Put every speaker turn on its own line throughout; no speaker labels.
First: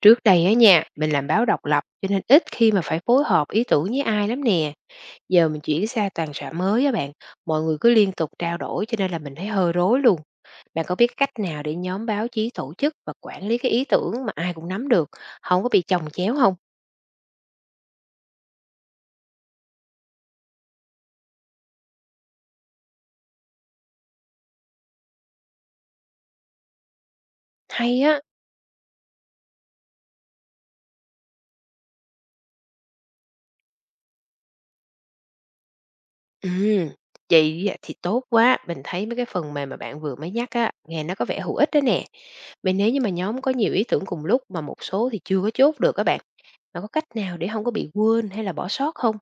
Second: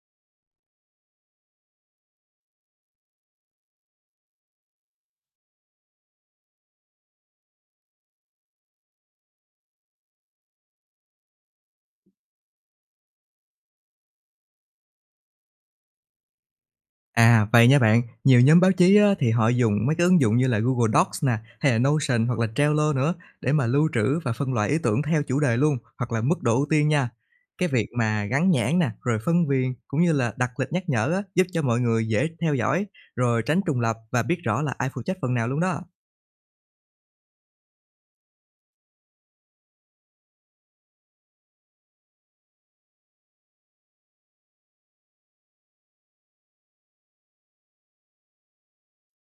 Trước đây á nha, mình làm báo độc lập cho nên ít khi mà phải phối hợp ý tưởng với ai lắm nè. Giờ mình chuyển sang toàn xã mới á bạn, mọi người cứ liên tục trao đổi cho nên là mình thấy hơi rối luôn. Bạn có biết cách nào để nhóm báo chí tổ chức và quản lý cái ý tưởng mà ai cũng nắm được, không có bị chồng chéo không?
À, vậy nha bạn, nhiều nhóm báo chí á, thì họ dùng mấy cái ứng dụng như là Google Docs nè, hay là Notion hoặc là Trello nữa để mà lưu trữ và phân loại ý tưởng theo chủ đề luôn, hoặc là mức độ ưu tiên nha. Cái việc
Hay á.
mà gắn nhãn nè, rồi phân viên cũng như là đặt lịch nhắc nhở á, giúp cho mọi người dễ theo dõi, rồi tránh trùng lập và biết rõ là ai phụ trách phần nào luôn đó.
Ừ, vậy á thì tốt quá. Mình thấy mấy cái phần mềm mà bạn vừa mới nhắc á, nghe nó có vẻ hữu ích đó nè. Vậy nếu như mà nhóm có nhiều ý tưởng cùng lúc mà một số thì chưa có chốt được các bạn. Bạn có cách nào để không có bị quên hay là bỏ sót không?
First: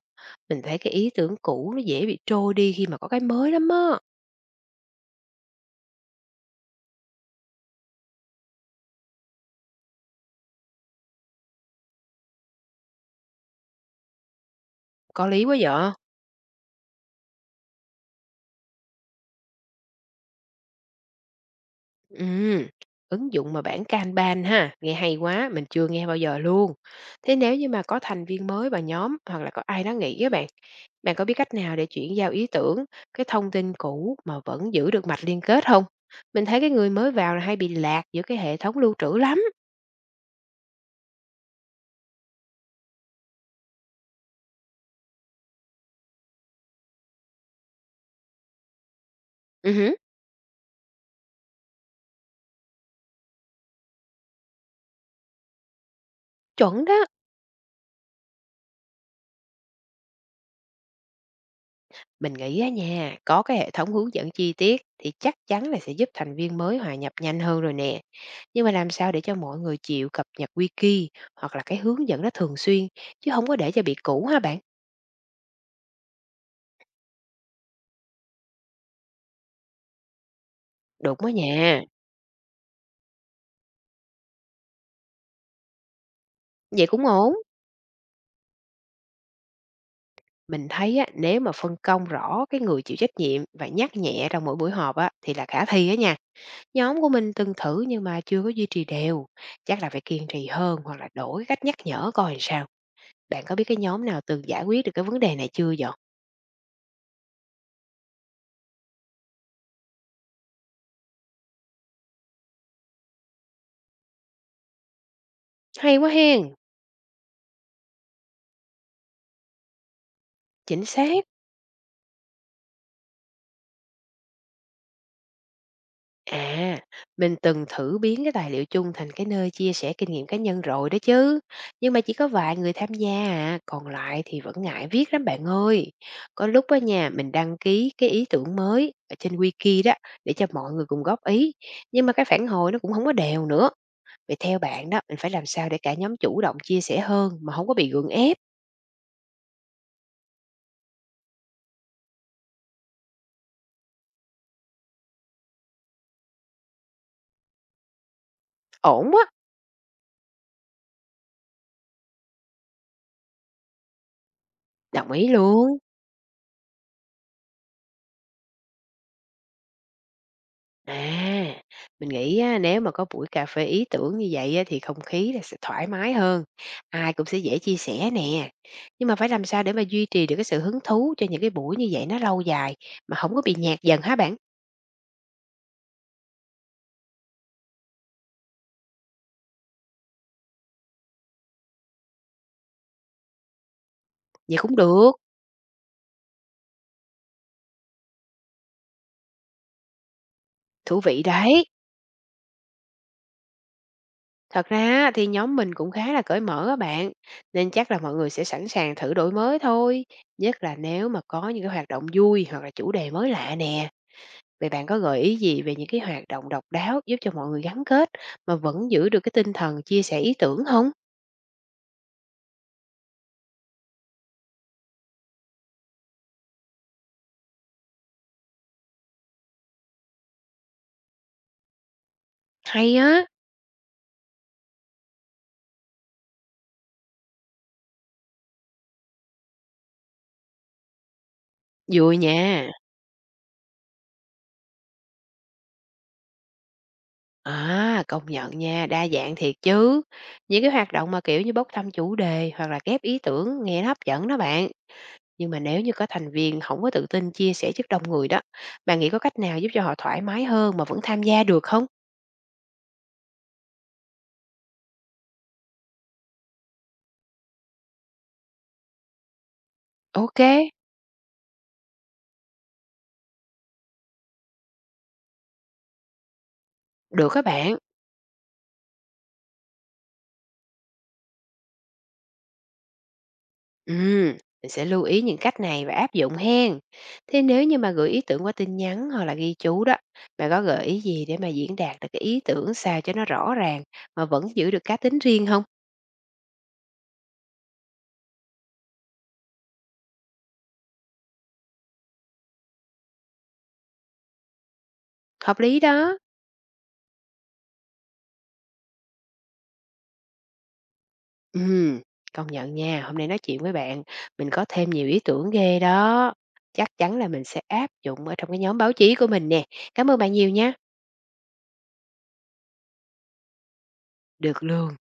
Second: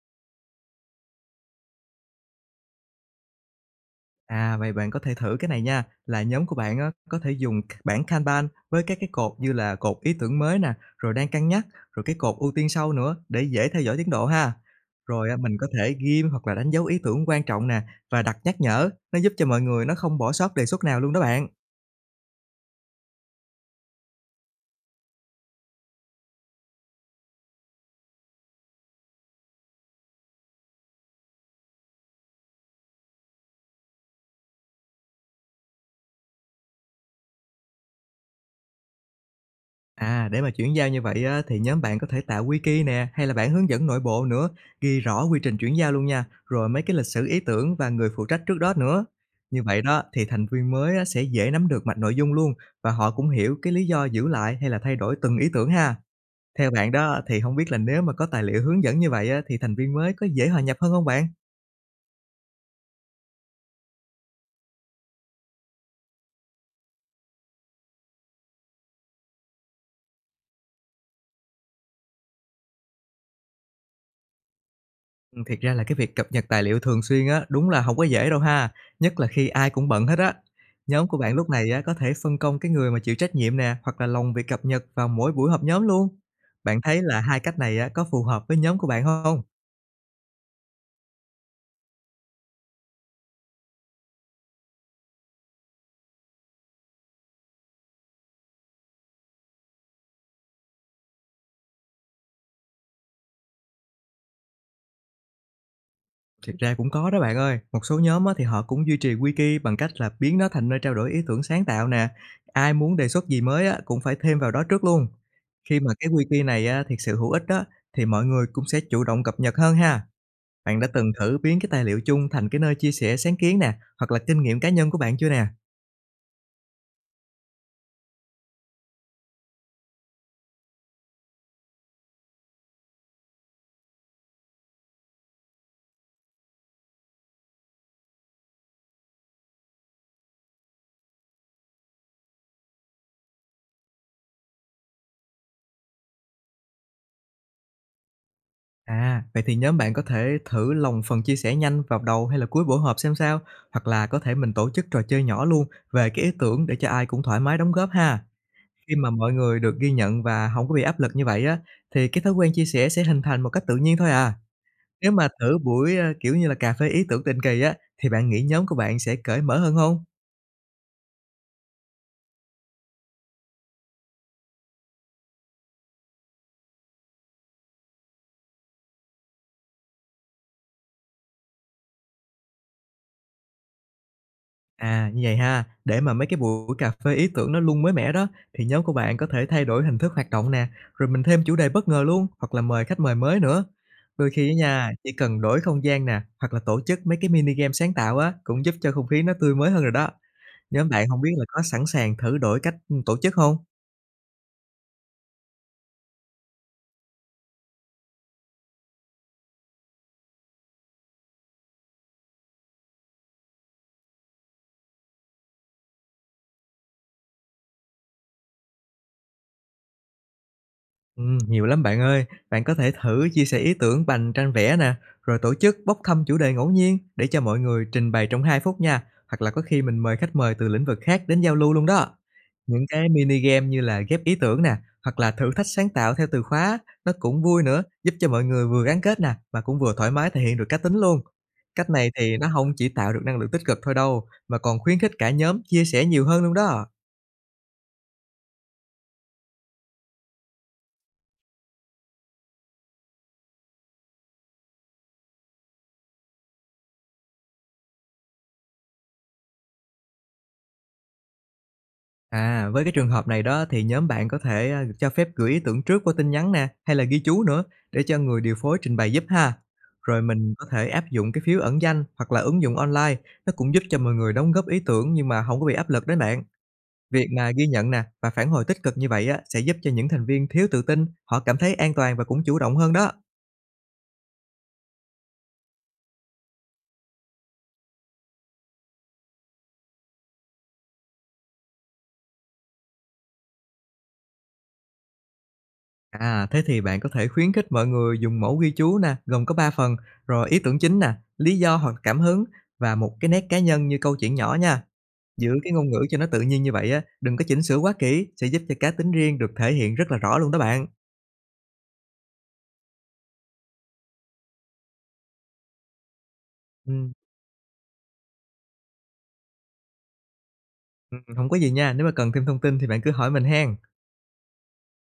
Mình thấy cái ý tưởng cũ nó dễ bị trôi đi khi mà có cái mới lắm á.
À, vậy bạn có thể thử cái này nha, là nhóm của bạn á, có thể dùng bảng Kanban với các cái cột như là cột ý tưởng mới nè, rồi đang cân nhắc, rồi cái cột ưu tiên sau nữa để dễ theo dõi tiến độ ha.
Có
Rồi á,
lý quá
mình có
vậy.
thể ghim hoặc là đánh dấu ý tưởng quan trọng nè và đặt nhắc nhở, nó giúp cho mọi người nó không bỏ sót đề xuất nào luôn đó bạn.
Ừm, ứng dụng mà bảng Kanban ha, nghe hay quá, mình chưa nghe bao giờ luôn. Thế nếu như mà có thành viên mới vào nhóm hoặc là có ai đó nghỉ á bạn, bạn có biết cách nào để chuyển giao ý tưởng, cái thông tin cũ mà vẫn giữ được mạch liên kết không? Mình thấy cái người mới vào là hay bị lạc giữa cái hệ thống lưu trữ lắm.
À, để mà chuyển giao như vậy á, thì nhóm bạn có thể tạo wiki nè, hay là bản hướng dẫn nội bộ nữa, ghi rõ quy trình chuyển giao luôn nha, rồi mấy cái lịch sử ý tưởng và người phụ trách trước đó nữa. Như vậy
Hứm,
đó thì thành viên mới á, sẽ dễ nắm được mạch nội dung luôn và họ cũng hiểu cái lý do giữ lại hay là thay đổi từng ý tưởng ha. Theo
chuẩn
bạn
đó.
đó thì không biết là nếu mà có tài liệu hướng dẫn như vậy á, thì thành viên mới có dễ hòa nhập hơn không bạn?
Mình nghĩ á nha, có cái hệ thống hướng dẫn chi tiết thì chắc chắn là sẽ giúp thành viên mới hòa nhập nhanh hơn rồi nè. Nhưng mà làm sao để cho mọi người chịu cập nhật wiki hoặc là cái hướng dẫn đó thường xuyên chứ không có để cho bị cũ ha bạn.
Thiệt ra là cái việc cập nhật tài liệu thường xuyên á, đúng là không có dễ đâu ha, nhất là khi ai cũng bận hết á. Nhóm của
Đúng đó
bạn lúc này á,
nha.
có thể phân công cái người mà chịu trách nhiệm nè, hoặc là lồng việc cập nhật vào mỗi buổi họp nhóm luôn. Bạn
Vậy
thấy
cũng
là
ổn.
hai cách này á, có phù hợp với nhóm của bạn không?
Mình thấy á, nếu mà phân công rõ cái người chịu trách nhiệm và nhắc nhẹ trong mỗi buổi họp á, thì là khả thi á nha. Nhóm của mình từng thử nhưng mà chưa có duy trì đều. Chắc là phải kiên trì hơn hoặc là đổi cách nhắc nhở coi làm sao. Bạn có biết cái nhóm nào từng giải quyết được cái vấn đề này chưa vậy?
Thực ra cũng có đó bạn ơi, một số nhóm á, thì họ cũng duy trì wiki bằng cách là biến nó thành nơi trao đổi ý tưởng sáng tạo nè, ai muốn đề xuất gì mới á, cũng phải thêm vào đó trước luôn. Khi mà
Hay
cái
quá
wiki
hen!
này á, thiệt sự hữu ích đó thì mọi người cũng sẽ chủ động cập nhật hơn ha. Bạn
Chính
đã từng
xác.
thử biến cái tài liệu chung thành cái nơi chia sẻ sáng kiến nè, hoặc là kinh nghiệm cá nhân của bạn chưa nè?
À, mình từng thử biến cái tài liệu chung thành cái nơi chia sẻ kinh nghiệm cá nhân rồi đó chứ. Nhưng mà chỉ có vài người tham gia à, còn lại thì vẫn ngại viết lắm bạn ơi. Có lúc á nhà mình đăng ký cái ý tưởng mới ở trên wiki đó để cho mọi người cùng góp ý, nhưng mà cái phản hồi nó cũng không có đều nữa. Vậy theo bạn đó, mình phải làm sao để cả nhóm chủ động chia sẻ hơn mà không có bị gượng ép?
À, vậy thì nhóm bạn có thể thử lồng phần chia sẻ nhanh vào đầu hay là cuối buổi họp xem sao, hoặc là có thể mình tổ chức trò chơi nhỏ luôn về cái ý tưởng để cho ai cũng thoải mái đóng góp ha. Khi
Ổn
mà
quá,
mọi người được ghi nhận và không có bị áp lực như vậy á, thì cái thói quen chia sẻ sẽ hình thành một cách tự nhiên thôi à. Nếu
đồng
mà
ý
thử
luôn.
buổi, kiểu như là cà phê ý tưởng định kỳ á, thì bạn nghĩ nhóm của bạn sẽ cởi mở hơn không?
À, mình nghĩ á, nếu mà có buổi cà phê ý tưởng như vậy á, thì không khí là sẽ thoải mái hơn, ai cũng sẽ dễ chia sẻ nè. Nhưng mà phải làm sao để mà duy trì được cái sự hứng thú cho những cái buổi như vậy nó lâu dài mà không có bị nhạt dần hả bạn?
À, như vậy ha, để mà mấy cái buổi cà phê ý tưởng nó luôn mới mẻ đó, thì nhóm của bạn có thể thay đổi hình thức hoạt động nè, rồi mình thêm chủ đề bất ngờ luôn, hoặc là mời khách mời mới nữa. Đôi khi á
Vậy cũng
nha, chỉ
được,
cần đổi không gian nè, hoặc là tổ chức mấy cái mini game sáng tạo á, cũng giúp cho không khí nó tươi mới hơn rồi đó. Nhóm
thú
bạn không
vị
biết là có
đấy.
sẵn sàng thử đổi cách tổ chức không?
Thật ra á, thì nhóm mình cũng khá là cởi mở á bạn, nên chắc là mọi người sẽ sẵn sàng thử đổi mới thôi, nhất là nếu mà có những cái hoạt động vui hoặc là chủ đề mới lạ nè. Vậy bạn có gợi ý gì về những cái hoạt động độc đáo giúp cho mọi người gắn kết mà vẫn giữ được cái tinh thần chia sẻ ý tưởng không?
Nhiều lắm bạn ơi. Bạn có thể thử chia sẻ ý tưởng bằng tranh vẽ nè, rồi tổ chức bốc thăm chủ đề ngẫu nhiên để cho mọi người trình bày trong 2 phút nha, hoặc là có khi mình mời khách mời từ lĩnh vực khác đến giao lưu luôn đó. Những
Hay
cái
á,
mini game như là ghép ý tưởng nè, hoặc là thử thách sáng tạo theo từ khóa, nó cũng vui nữa, giúp cho mọi người vừa gắn kết nè, mà cũng vừa thoải mái thể hiện được cá tính luôn. Cách này
vui
thì nó
nha.
không chỉ tạo được năng lượng tích cực thôi đâu, mà còn khuyến khích cả nhóm chia sẻ nhiều hơn luôn đó.
À, công nhận nha, đa dạng thiệt chứ. Những cái hoạt động mà, bốc thăm chủ đề hoặc là ghép ý tưởng nghe nó hấp dẫn đó bạn. Nhưng mà nếu như có thành viên không có tự tin chia sẻ trước đông người đó, bạn nghĩ có cách nào giúp cho họ thoải mái hơn mà vẫn tham gia được không?
À, với cái trường hợp này đó thì nhóm bạn có thể, cho phép gửi ý tưởng trước qua tin nhắn nè, hay là ghi chú nữa để cho người điều phối trình bày giúp ha. Rồi
Ok,
mình có thể áp dụng cái phiếu ẩn danh hoặc là ứng dụng online, nó cũng giúp cho mọi người đóng góp ý tưởng nhưng mà không có bị áp lực đấy bạn. Việc
được các
mà ghi
bạn.
nhận nè và phản hồi tích cực như vậy á, sẽ giúp cho những thành viên thiếu tự tin, họ cảm thấy an toàn và cũng chủ động hơn đó.
Ừm, mình sẽ lưu ý những cách này và áp dụng hen. Thế nếu như mà gửi ý tưởng qua tin nhắn hoặc là ghi chú đó, bạn có gợi ý gì để mà diễn đạt được cái ý tưởng sao cho nó rõ ràng mà vẫn giữ được cá tính riêng không?
À, thế thì bạn có thể khuyến khích mọi người dùng mẫu ghi chú nè, gồm có 3 phần, rồi ý tưởng chính nè, lý do hoặc cảm hứng và một cái nét cá nhân như câu chuyện nhỏ nha. Giữ
Hợp
cái
lý
ngôn ngữ
đó.
cho nó tự nhiên như vậy á, đừng có chỉnh sửa quá kỹ, sẽ giúp cho cá tính riêng được thể hiện rất là rõ luôn đó bạn.
Ừm, công nhận nha, hôm nay nói chuyện với bạn, mình có thêm nhiều ý tưởng ghê đó. Chắc
Ừm,
chắn là mình sẽ áp dụng ở trong cái nhóm báo chí của mình nè. Cảm ơn bạn nhiều nha.
Hổng có gì nha, nếu mà cần thêm thông tin thì bạn cứ hỏi mình hen.
Được luôn.